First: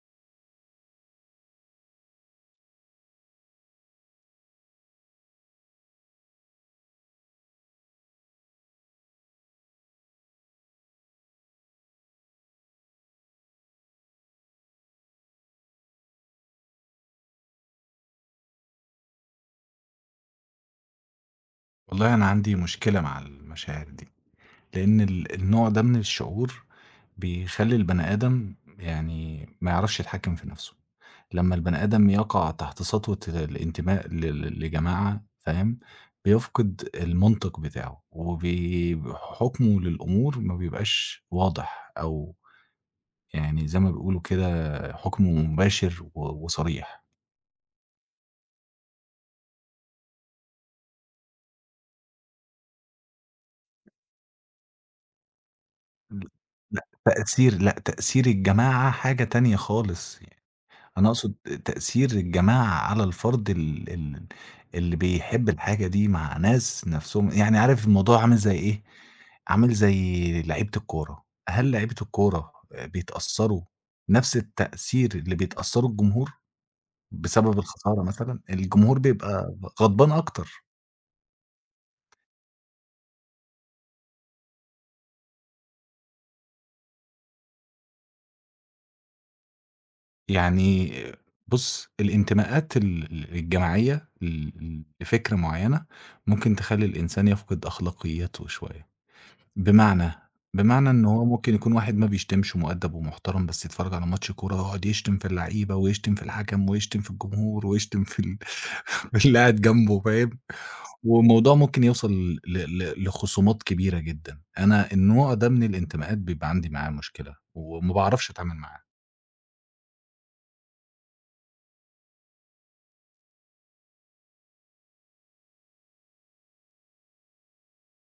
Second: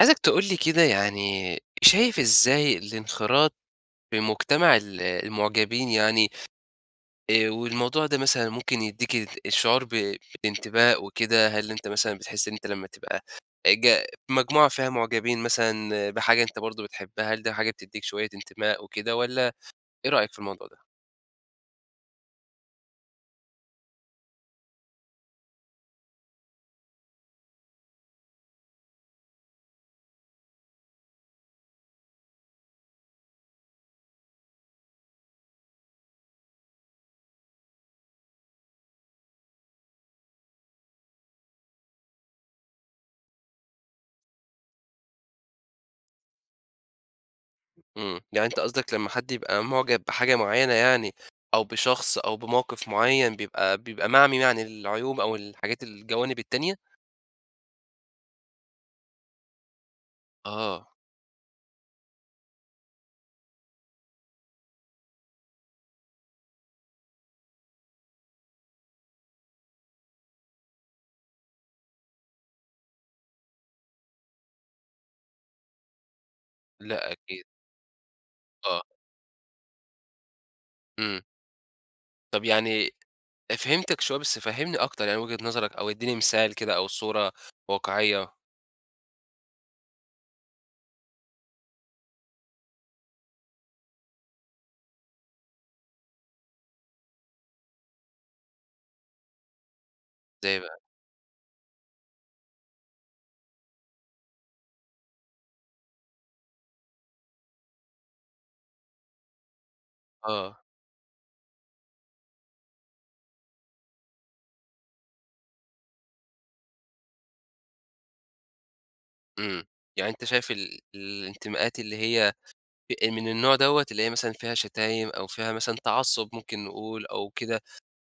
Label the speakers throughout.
Speaker 1: عايزك تقول لي كده يعني. شايف إزاي الانخراط في مجتمع المُعجبين يعني والموضوع ده مثلًا ممكن يدّيك الشعور بانتماء وكده، هل أنت مثلًا بتحس إن أنت لمّا تبقى ج في مجموعة فيها مُعجبين مثلًا بحاجة أنت برضه بتحبها، هل ده حاجة بتدّيك شوية انتماء وكده والّا إيه رأيك في الموضوع ده؟
Speaker 2: والله أنا عندي مشكلة مع المشاعر دي، لإن النوع ده من الشعور بيخلّي البني آدم يعني ما يعرفش يتحكم في نَفْسه، لمّا البني آدم يقع تحت سطوة الانتماء ل ل لجماعة فاهم، بيفقد المنطق بتاعه وبي حُكمه للأمور ما بيبقاش واضح أو يعني زي ما بيقولوا كده حُكم مباشر وصريح.
Speaker 1: إمم، يعني أنت قصدك لمّا حد يبقى مُعجب بحاجة معيّنة يعني أو بشخص أو بموقف معيّن بيبقى معمي يعني العيوب أو الحاجات
Speaker 2: ل
Speaker 1: الجوانب
Speaker 2: لأ،
Speaker 1: التانية؟
Speaker 2: تأثير الجماعة حاجة تانية خالص.
Speaker 1: آه.
Speaker 2: أنا أقصد تأثير الجماعة على الفرد ال ال اللي بيحب الحاجة دي مع ناس نَفْسهم يعني عارف الموضوع عامل زي إيه، عامل زي لعيبة الكورة، هل لعيبة الكورة بيتأثّروا نَفْس التأثير اللي بيتأثّروا الجمهور
Speaker 1: لأ أكيد،
Speaker 2: بسبب الخسارة مثلًا؟
Speaker 1: آه،
Speaker 2: الجمهور بيبقى غضبان أكتر.
Speaker 1: إمم. طَب يعني فهمتك شوية، بس فهّمني أكتر يعني وجهة نظرك أو ادّيني مثال كده أو صورة واقعية.
Speaker 2: يعني بُص الانتماءات الجماعية لفكرة معيّنة ممكن تخلّي الإنسان يفقد أخلاقيّاته شوية. بمعنى،
Speaker 1: زي بقى.
Speaker 2: بمعنى إن هو ممكن يكون واحد ما بيشتمش ومؤدّب ومحترم، بس يتفرّج على ماتش كورة ويقعد يشتم في اللعيبة ويشتم في الحكم ويشتم في الجمهور ويشتم في في اللي قاعد جنبه فاهم،
Speaker 1: آه،
Speaker 2: والموضوع ممكن يوصل ل ل لخصومات كبيرة جدًا. أنا النوع ده من الانتماءات بيبقى عندي معاه مشكلة وما باعرفش أتعامل معاه.
Speaker 1: إمم. يعني أنت شايف الانتماءات اللي هي من النوع دوّة اللي هي مثلًا فيها شتايم أو فيها مثلًا تعصُّب ممكن نقول أو كده،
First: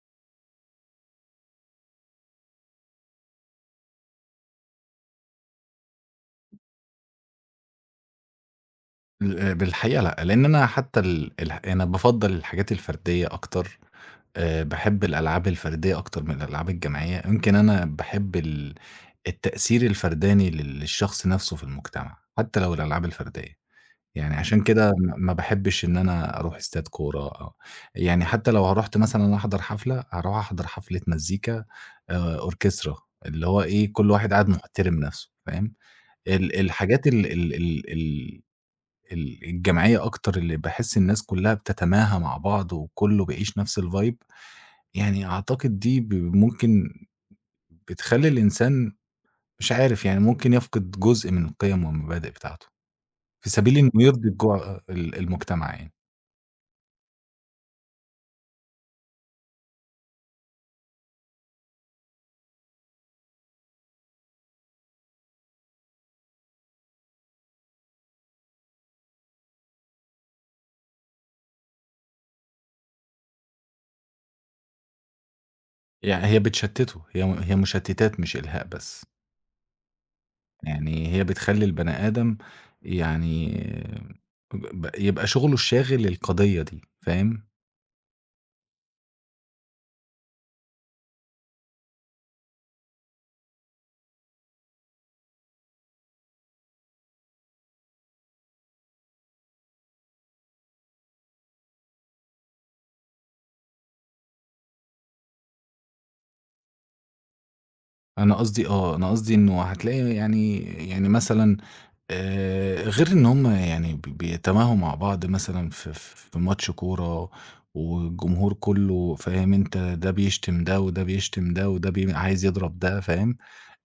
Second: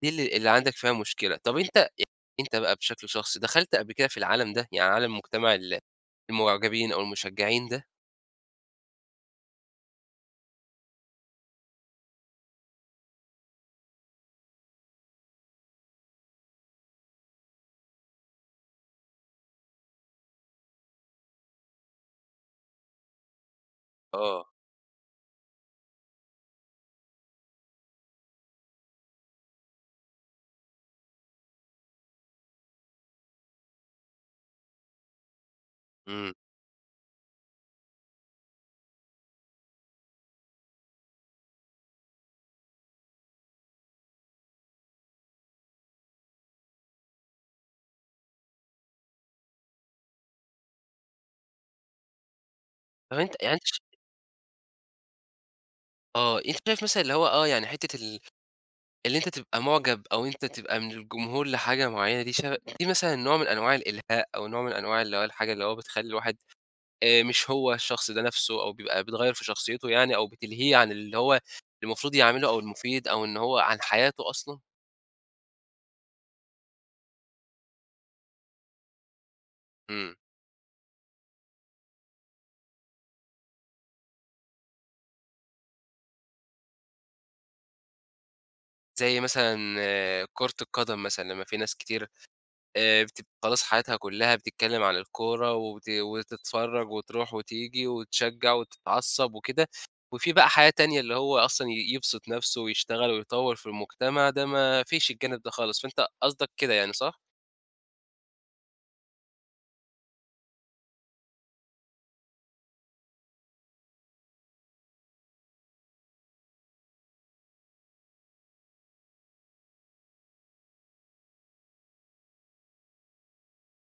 Speaker 1: دي اللي عندك فيها مشكلة. طَب أنت يعني أنت بقى بشكل شخصي دخلت قبل كده في العالم ده، يعني عالم مجتمع المُعجبين أو المشجّعين ده؟
Speaker 2: بالحقيقة لأ، لإن أنا حتى ال الح أنا بافضّل الحاجات الفردية أكتر باحب الألعاب الفردية أكتر من الألعاب الجماعية. يمكن أنا باحب التأثير الفرداني للشخص نَفْسه في المجتمع، حتى لو الألعاب الفردية، يعني
Speaker 1: آه،
Speaker 2: عشان كده ما باحبش إن أنا أروح استاد كورة أو يعني حتى لو رُحت مثلًا أحضر حفلة، هاروح أحضر حفلة مزيكا أوركسترا، اللي هو إيه، كل واحد قاعد محترم نَفْسه، فاهم؟
Speaker 1: إمم.
Speaker 2: ال الحاجات ال ال ال ال ال الجماعية أكتر اللي باحس الناس كُلّها بتتماهى مع بعض وكُلّه بيعيش نَفْس الvibe، يعني أعتقد دي ممكن بتخلّي الإنسان مش عارف، يعني ممكن يفقد جزء من القيم والمبادئ بتاعته،
Speaker 1: طَب أنت
Speaker 2: في
Speaker 1: يعني أنت
Speaker 2: سبيل
Speaker 1: ش
Speaker 2: إنه يرضي الجوع المجتمع يعني.
Speaker 1: آه، أنت شايف مثلًا اللي هو آه، يعني حتّة اللي أنت تبقى مُعجب أو أنت تبقى من الجمهور لحاجة معيّنة دي دي مثلًا نوع من أنواع الإلهاء أو نوع من أنواع اللي هو الحاجة اللي هو بتخلّي الواحد مش هو الشخص ده نَفْسه أو بيبقى بتغيّر في شخصيته يعني أو بتلهيه عن اللي هو المفروض يعمله أو المفيد أو إن هو عن حياته أصلًا؟
Speaker 2: يعني هي بتشتّته، هي مشتتات مش إلهاء بس،
Speaker 1: إمم.
Speaker 2: يعني هي بتخلّي البني آدم يعني يبقى شغله الشاغل القضية دي، فاهم؟
Speaker 1: زي مثلًا آه، كرة القدم مثلًا لمّا في ناس كتير بتبقى خلاص حياتها كلّها بتتكلّم عن الكورة وتتفرّج وتروح وتيجي وتشجّع وتتعصّب وكده، وفي بقى حياة تانية اللي هو أصلًا يبسط نَفْسه ويشتغل ويطوّر في المجتمع، ده ما فيش الجانب ده خالص، فأنت قصدك كده يعني صح؟
Speaker 2: أنا قصدي آه، أنا قصدي إنه هتلاقي يعني مثلًا غير إن هُم يعني بيتماهوا مع بعض مثلًا في ماتش كورة، والجمهور كله فاهم أنت، ده بيشتم ده، وده بيشتم ده، وده عايز يضرب ده فاهم،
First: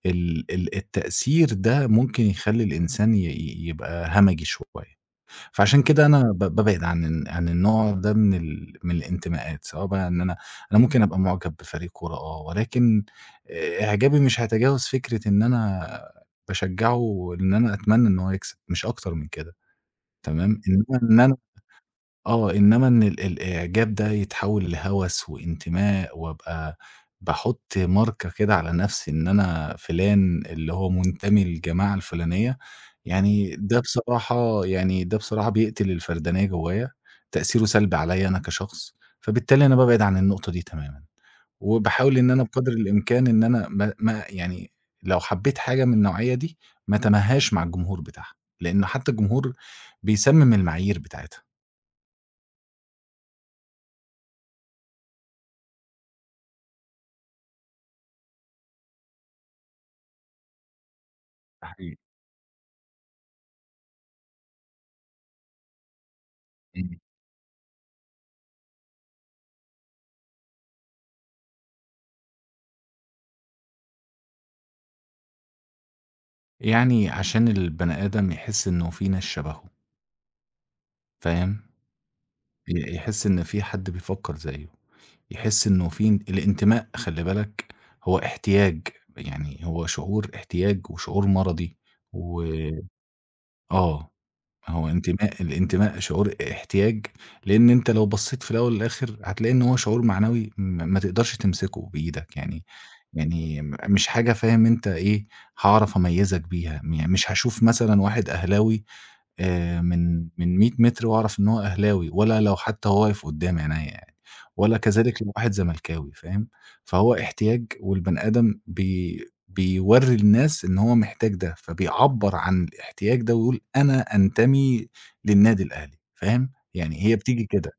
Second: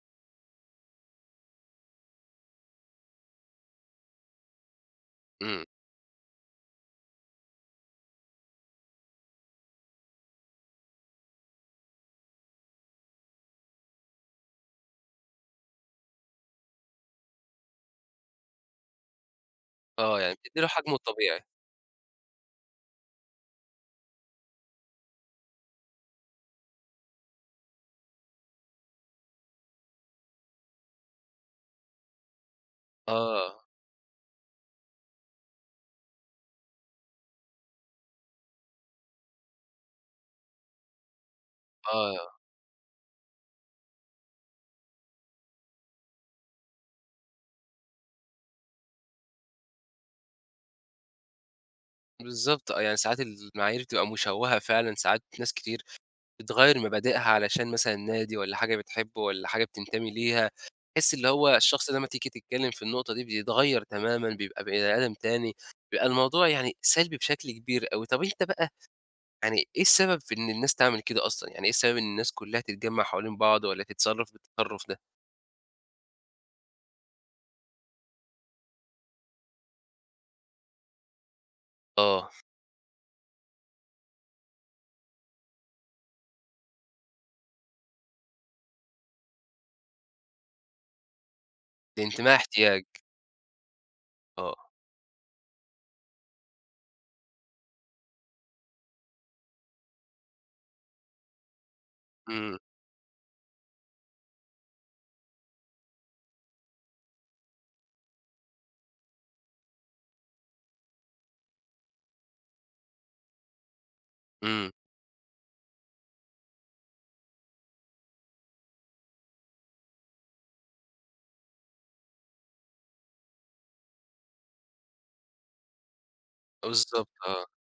Speaker 2: ال ال التأثير ده ممكن يخلّي الإنسان ي ي يبقى همجي شوية.
Speaker 1: إمم،
Speaker 2: فعشان كده أنا بابعد عن عن النوع ده من من الانتماءات، سواء بقى إن أنا ممكن أبقى معجب بفريق كورة آه، ولكن إعجابي مش هيتجاوز فكرة إن أنا باشجعه وإن أنا أتمنى إن هو يكسب، مش أكتر من كده،
Speaker 1: آه، يعني
Speaker 2: تمام؟
Speaker 1: بتدّي له حجمه
Speaker 2: إن
Speaker 1: الطبيعي.
Speaker 2: إنما إن الإعجاب ده يتحوّل لهَوَس وانتماء وأبقى باحُط ماركة كده على نَفْسي إن أنا فُلان اللي هو منتمي للجماعة الفُلانية، يعني
Speaker 1: آه،
Speaker 2: ده بصراحة يعني ده بصراحة بيقتل الفردانية جوّايا، تأثيره سلبي عليّا أنا كشخص، فبالتالي أنا بابعد عن النقطة دي تمامًا،
Speaker 1: آه،
Speaker 2: وباحاول إن أنا بقدر الإمكان إن أنا ما يعني لو حبّيت حاجة من النوعية دي، ما أتماهاش مع الجمهور بتاعها، لإنه حتّى الجمهور بيسمِّم المعايير بتاعتها.
Speaker 1: بالضبط آه، يعني ساعات المعايير بتبقى مشوّهة فعلًا، ساعات ناس كتير بتغيّر مبادئها علشان مثلًا نادي والّا حاجة بتحبه والّا حاجة بتنتمي ليها، تحس اللي هو الشخص ده أمّا تيجي تتكلّم في النقطة دي بيتغيّر تمامًا، بيبقى بني آدم تاني، بيبقى الموضوع يعني
Speaker 2: إمم.
Speaker 1: سلبي بشكل كبير أوي. طب أنت بقى يعني إيه السبب في إن الناس تعمل كده أصلًا، يعني إيه السبب إن الناس كلّها تتجمّع حوالين بعض والّا تتصرّف بالتصرُّف ده؟
Speaker 2: يعني عشان البني آدم يحس إنه في ناس شبهه، فاهم؟
Speaker 1: آه،
Speaker 2: يحس إن في حد بيفكّر زيّه، يحس إنه في ان الانتماء خلّي بالك هو احتياج، يعني هو شعور احتياج وشعور مرضي
Speaker 1: الانتماء
Speaker 2: و
Speaker 1: احتياج،
Speaker 2: آه،
Speaker 1: آه،
Speaker 2: هو الانتماء شعور احتياج، لإن أنت لو بصّيت في الأول والآخر هتلاقي إن هو شعور معنوي ما تقدرش تمسكه بإيدك،
Speaker 1: إمم،
Speaker 2: يعني مش حاجة فاهم أنت إيه، هاعرف أميّزك بيها، يعني مش هاشوف مثلًا واحد أهلاوي من 100 متر وأعرف إن هو أهلاوي، ولا لو حتى هو واقف قدّام عينيّا يعني،
Speaker 1: إمم،
Speaker 2: ولا كذلك لو واحد زملكاوي فاهم؟ فهو احتياج والبني آدم بيورّي الناس إن هو محتاج ده، فبيعبّر عن الاحتياج ده ويقول أنا أنتمي للنادي الأهلي فاهم؟ يعني
Speaker 1: بالضبط،
Speaker 2: هي بتيجي
Speaker 1: آه.
Speaker 2: كده.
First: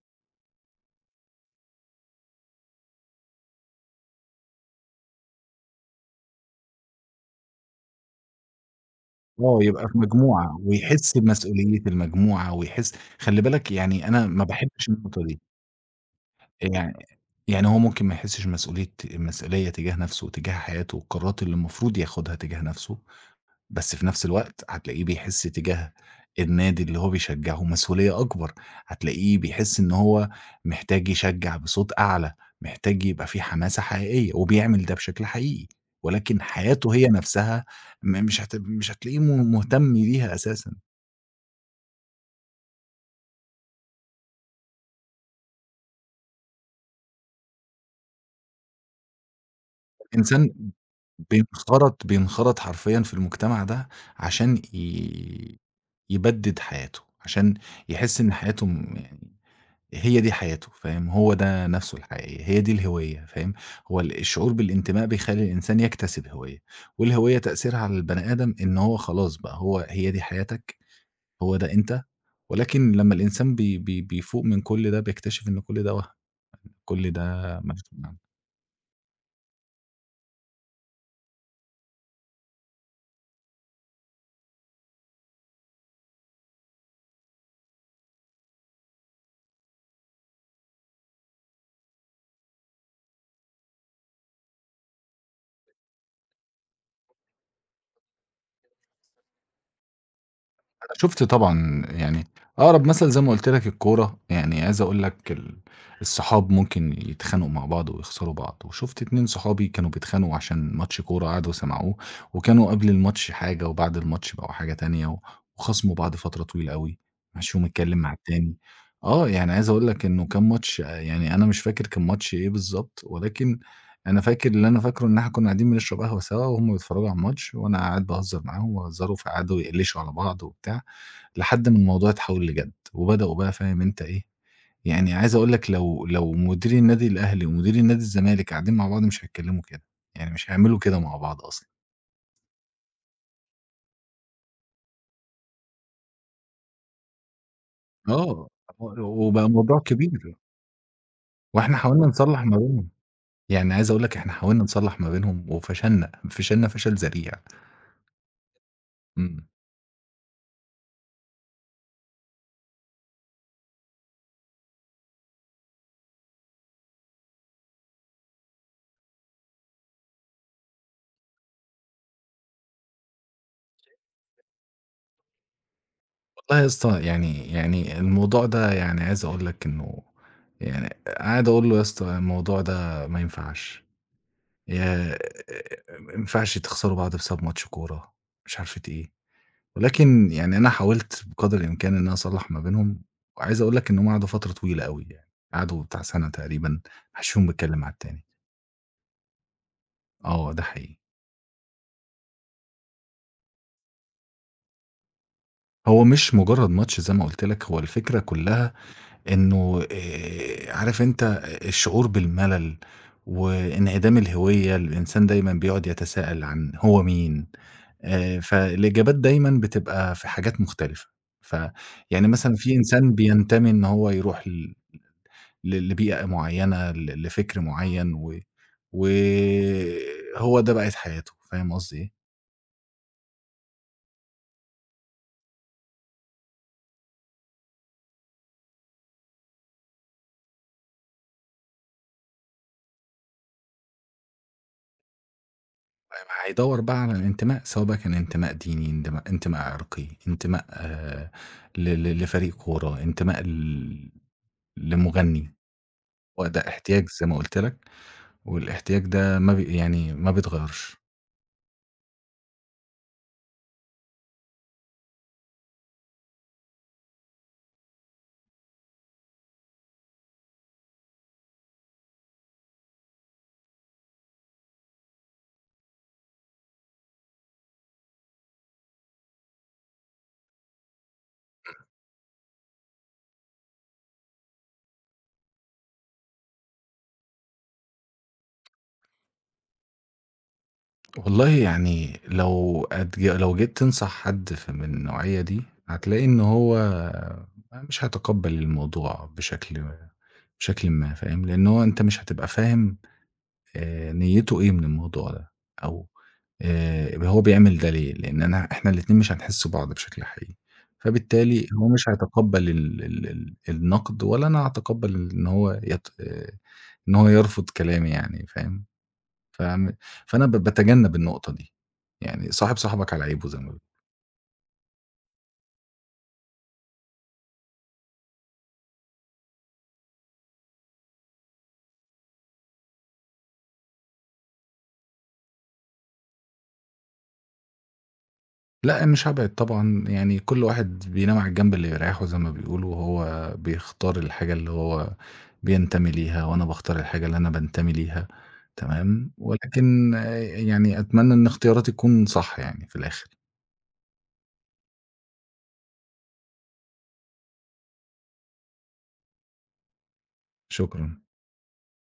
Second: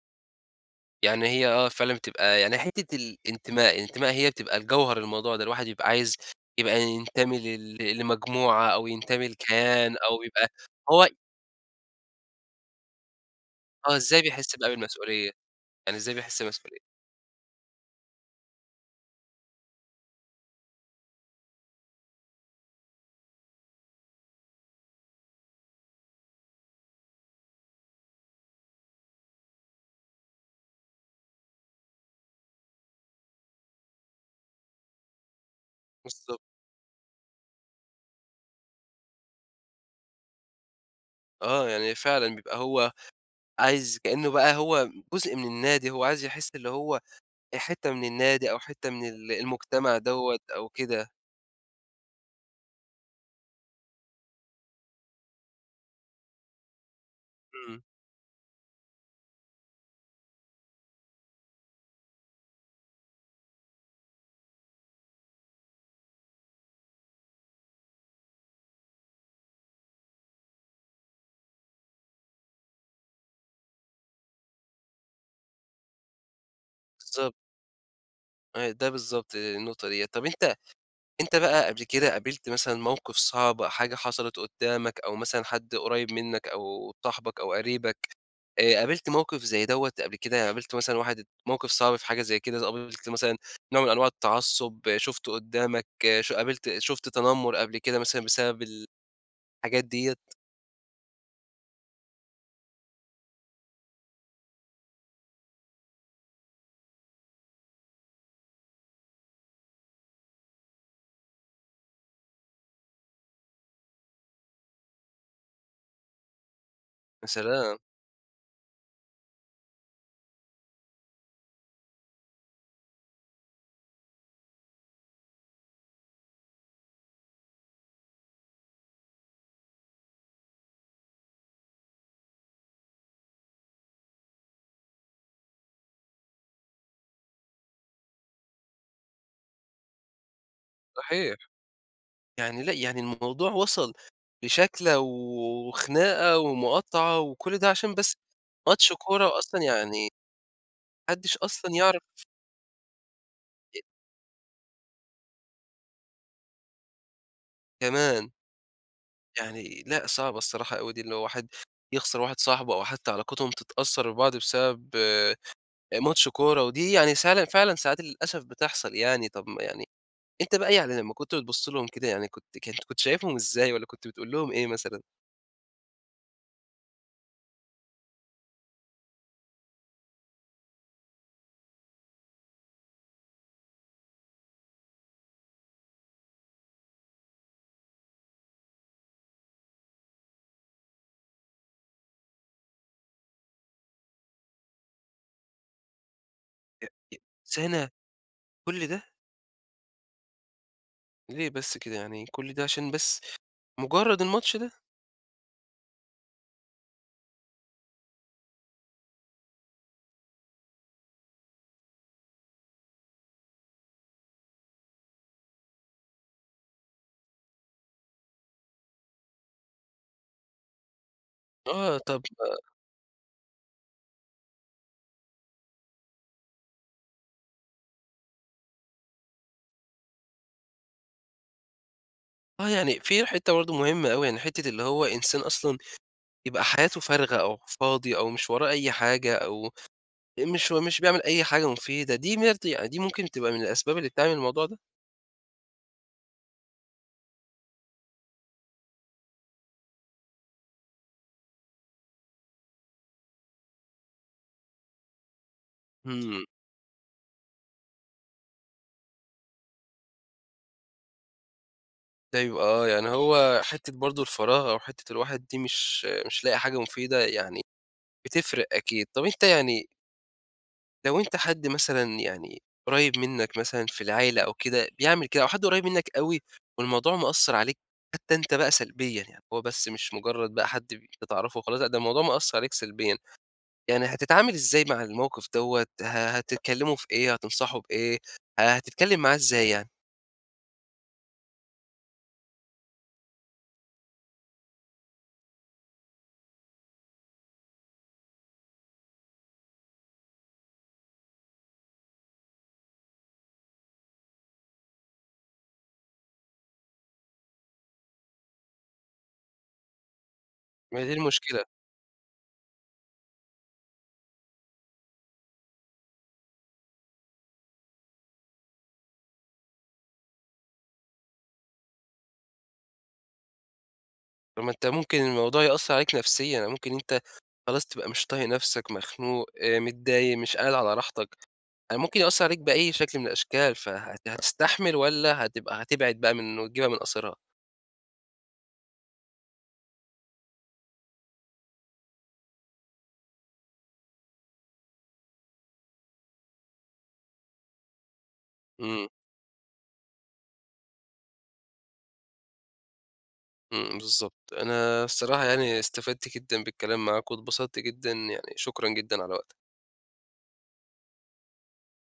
Speaker 1: يعني هي آه، فعلًا بتبقى يعني حتّة الانتماء، الانتماء هي بتبقى الجوهر الموضوع ده، الواحد بيبقى عايز يبقى ينتمي لمجموعة أو ينتمي
Speaker 2: آه، يبقى
Speaker 1: لكيان
Speaker 2: في
Speaker 1: أو يبقى
Speaker 2: مجموعة
Speaker 1: هو
Speaker 2: ويحس بمسؤولية المجموعة ويحس خلّي بالك
Speaker 1: آه،
Speaker 2: يعني
Speaker 1: إزاي
Speaker 2: أنا ما
Speaker 1: بيحس بقى
Speaker 2: باحبش النقطة
Speaker 1: بالمسؤولية،
Speaker 2: دي.
Speaker 1: يعني إزاي بيحس بالمسؤولية،
Speaker 2: يعني يعني هو ممكن ما يحسّش مسؤولية تجاه نَفْسه وتجاه حياته والقرارات اللي المفروض ياخُدها تجاه نَفْسه، بس في نَفْس الوقت هتلاقيه بيحس تجاه النادي اللي هو بيشجّعه مسؤولية أكبر، هتلاقيه بيحس إن هو محتاج يشجّع بصوت أعلى، محتاج يبقى في حماسة حقيقية وبيعمل ده بشكل حقيقي،
Speaker 1: بالضبط،
Speaker 2: ولكن حياته هي نَفْسها م مش هت مش هتلاقيه م مهتم بيها أساسًا.
Speaker 1: آه، يعني فعلًا بيبقى هو عايز كإنه بقى هو جزء من النادي، هو عايز يحس اللي هو حتّة من النادي أو حتّة من المجتمع دوّة
Speaker 2: إنسان
Speaker 1: أو كده،
Speaker 2: بينخرط حرفيًا في المجتمع ده عشان يبدِّد حياته، عشان
Speaker 1: إمم،
Speaker 2: يحس إن حياته يعني هي دي حياته فاهم، هو ده نَفْسه الحقيقية، هي دي الهوية فاهم، هو الشعور بالانتماء بيخلّي الإنسان يكتسب هوية، والهوية تأثيرها على البني آدم إن هو خلاص بقى هو هي دي حياتك، هو ده أنت، ولكن لمّا الإنسان بي بي بيفوق من كل ده بيكتشف إن كل ده وَهْم، كل
Speaker 1: بالضبط،
Speaker 2: ده ملوش معنى.
Speaker 1: آه، ده بالضبط النقطة ديّة. طَب أنت بقى قبل كده قابلت مثلًا موقف صعب، حاجة حصلت قدّامك أو مثلًا حد قريب منك أو صاحبك أو قريبك، قابلت موقف زي دوّة قبل كده؟ يعني قابلت مثلًا واحد موقف صعب في حاجة زي كده، قابلت مثلًا نوع من أنواع التعصب، آه، شُفته قدّامك، ش قابلت شُفت تنمر قبل كده مثلًا بسبب الحاجات ديّة؟
Speaker 2: شُفت طبعًا، يعني أقرب مثل زي ما قُلت لك الكورة، يعني عايز أقول لك الصحاب ممكن يتخانقوا مع بعض ويخسروا بعض، وشُفت 2 صحابي كانوا بيتخانقوا عشان ماتش كورة قعدوا سمعوه، وكانوا قبل الماتش حاجة وبعد الماتش بقوا حاجة تانية، وخاصموا بعض فترة طويلة أوي،
Speaker 1: يا
Speaker 2: ما حدش فيهم
Speaker 1: سلام!
Speaker 2: اتكلم مع التاني. آه، يعني عايز أقول لك إنه كان ماتش يعني أنا مش فاكر كان ماتش إيه بالضبط، ولكن أنا فاكر اللي أنا فاكره إن إحنا كنا قاعدين بنشرب قهوة سوا وهُم بيتفرجوا على الماتش، وأنا قاعد باهزر معاهم وأهزروا، فقعدوا يقلشوا على بعض وبتاع. لحد ما الموضوع اتحول لجد، وبدأوا بقى فاهم أنت إيه، يعني عايز أقول لك لو مدير النادي الأهلي ومدير النادي الزمالك قاعدين مع بعض مش هيتكلموا كده، يعني مش هيعملوا كده مع
Speaker 1: صحيح،
Speaker 2: بعض أصلًا.
Speaker 1: يعني لأ يعني الموضوع وصل لشكْلة وخناقة ومقاطعة وكل ده عشان بس
Speaker 2: آه،
Speaker 1: ماتش كورة
Speaker 2: وبقى
Speaker 1: أصلًا
Speaker 2: موضوع
Speaker 1: يعني
Speaker 2: كبير،
Speaker 1: ما حدش أصلًا
Speaker 2: وإحنا
Speaker 1: يعرف
Speaker 2: حاولنا نصلّح ما بينهم، يعني عايز أقول لك إحنا حاولنا نصلّح ما بينهم وفشلنا، فشلنا فشل ذريع.
Speaker 1: كمان.
Speaker 2: إمم.
Speaker 1: يعني لأ، صعبة الصراحة أوي دي، اللي هو واحد يخسر واحد صاحبه أو حتى علاقتهم تتأثّر ببعض بسبب ماتش كورة، ودي يعني سال فعلًا ساعات للأسف بتحصل يعني. طب ما يعني أنت بقى يعني لمّا كنت بتبُص لهم كده يعني كنت شايفهم إزاي والّا كنت بتقول لهم إيه مثلًا؟
Speaker 2: والله يا اسطى يعني الموضوع ده يعني عايز أقول لك إنه يعني قاعد أقول له: "يا اسطى الموضوع ده ما ينفعش." يا ما ينفعش تخسروا بعض بسبب ماتش كورة، مش عارفة إيه. ولكن يعني أنا حاولت بقدر الإمكان إن أنا أصلّح ما بينهم، وعايز أقول لك إن هُم قعدوا فترة طويلة أوي يعني، قعدوا بتاع سَنة تقريبًا ما
Speaker 1: ي ي
Speaker 2: حدش فيهم بيتكلم مع
Speaker 1: سنة!
Speaker 2: التاني.
Speaker 1: كل ده!
Speaker 2: آه، ده حقيقي.
Speaker 1: ليه بس كده يعني كل ده عشان بس مجرّد الماتش ده؟
Speaker 2: هو مش مجرد ماتش زي ما قُلت لك، هو الفكرة كلّها إنه عارف أنت الشعور بالملل، وانعدام الهوية، الإنسان دايمًا بيقعد يتساءل عن هو مين، فالإجابات دايمًا بتبقى في حاجات مختلفة، ف
Speaker 1: آه، طب
Speaker 2: يعني مثلًا في إنسان بينتمي إن هو يروح ل ل لبيئة معيّنة، لفكر معيّن وهو ده بقت حياته، فاهم قصدي إيه؟
Speaker 1: آه، يعني في حتّة برضه مهمة أوي، يعني حتّة اللي هو إنسان أصلًا يبقى حياته فارغة أو فاضي أو مش وراه أي حاجة أو مش هو مش بيعمل أي حاجة مفيدة، دي برضه يعني دي ممكن تبقى من الأسباب اللي بتعمل الموضوع ده؟
Speaker 2: هيدوّر بقى على الانتماء، سواء بقى كان انتماء ديني، انتماء عرقي، انتماء ل ل لفريق كورة، انتماء لمغني،
Speaker 1: إمم،
Speaker 2: هو ده احتياج زي ما قُلت لك، والاحتياج ده ما بيتغيّرش.
Speaker 1: ده يبقى آه، يعني هو حتّة برضه الفراغ أو حتّة الواحد دي مش لاقي حاجة مفيدة يعني بتفرق أكيد. طب أنت يعني لو أنت حد مثلًا يعني قريّب منّك مثلًا في العيلة أو كده بيعمل كده أو حد قريّب منّك أوي والموضوع مأثّر عليك حتّى أنت بقى سلبيًا، يعني هو بس مش مجرّد بقى حد أنت تعرفه وخلاص، لأ ده الموضوع مأثّر عليك سلبيًا. يعني هتتعامل إزاي مع الموقف دوّة، هتتكلموا في إيه، هتنصحه بإيه، هتتكلم معاه إزاي يعني؟
Speaker 2: والله يعني لو جيت تنصح حد من النوعية دي، هتلاقي إن هو مش هيتقبّل الموضوع بشكلٍ ما، فاهم؟ لإن هو أنت مش هتبقى فاهم نيّته إيه من الموضوع ده، أو هو بيعمل ده ليه؟ لإن إحنا الاتنين مش هنحس ببعض بشكل حقيقي،
Speaker 1: ما هي دي المشكلة،
Speaker 2: فبالتالي هو مش هيتقبّل ال ال ال النقد ولا أنا هاتقبّل إن هو يت إن هو يرفض كلامي يعني فاهم؟ فم فأنا باتجنب النقطة دي، يعني صاحب صاحبك على عيبه زي ما.
Speaker 1: طب ما أنت ممكن الموضوع يأثّر عليك نفسيًا، يعني ممكن أنت خلاص تبقى مش طايق نفسك، مخنوق، متضايق، مش قاعد على راحتك، يعني ممكن يأثّر عليك بأي شكل من الأشكال، هتستحمل والّا هتبعد بقى وتجيبها من قصرها؟
Speaker 2: لأ مش هابعد طبعًا، يعني كل واحد بينام على الجنب اللي يريحه زي ما بيقولوا، وهو بيختار الحاجة اللي هو بينتمي ليها، وأنا باختار الحاجة اللي أنا بانتمي ليها،
Speaker 1: إمم،
Speaker 2: تمام، ولكن آه، يعني أتمنى إن اختياراتي تكون صح يعني في الآخر.
Speaker 1: إمم، بالضبط، أنا الصراحة يعني استفدت جدًا بالكلام معاك واتبسطت جدًا، يعني شكرًا جدًا على وقتك.
Speaker 2: شكرًا.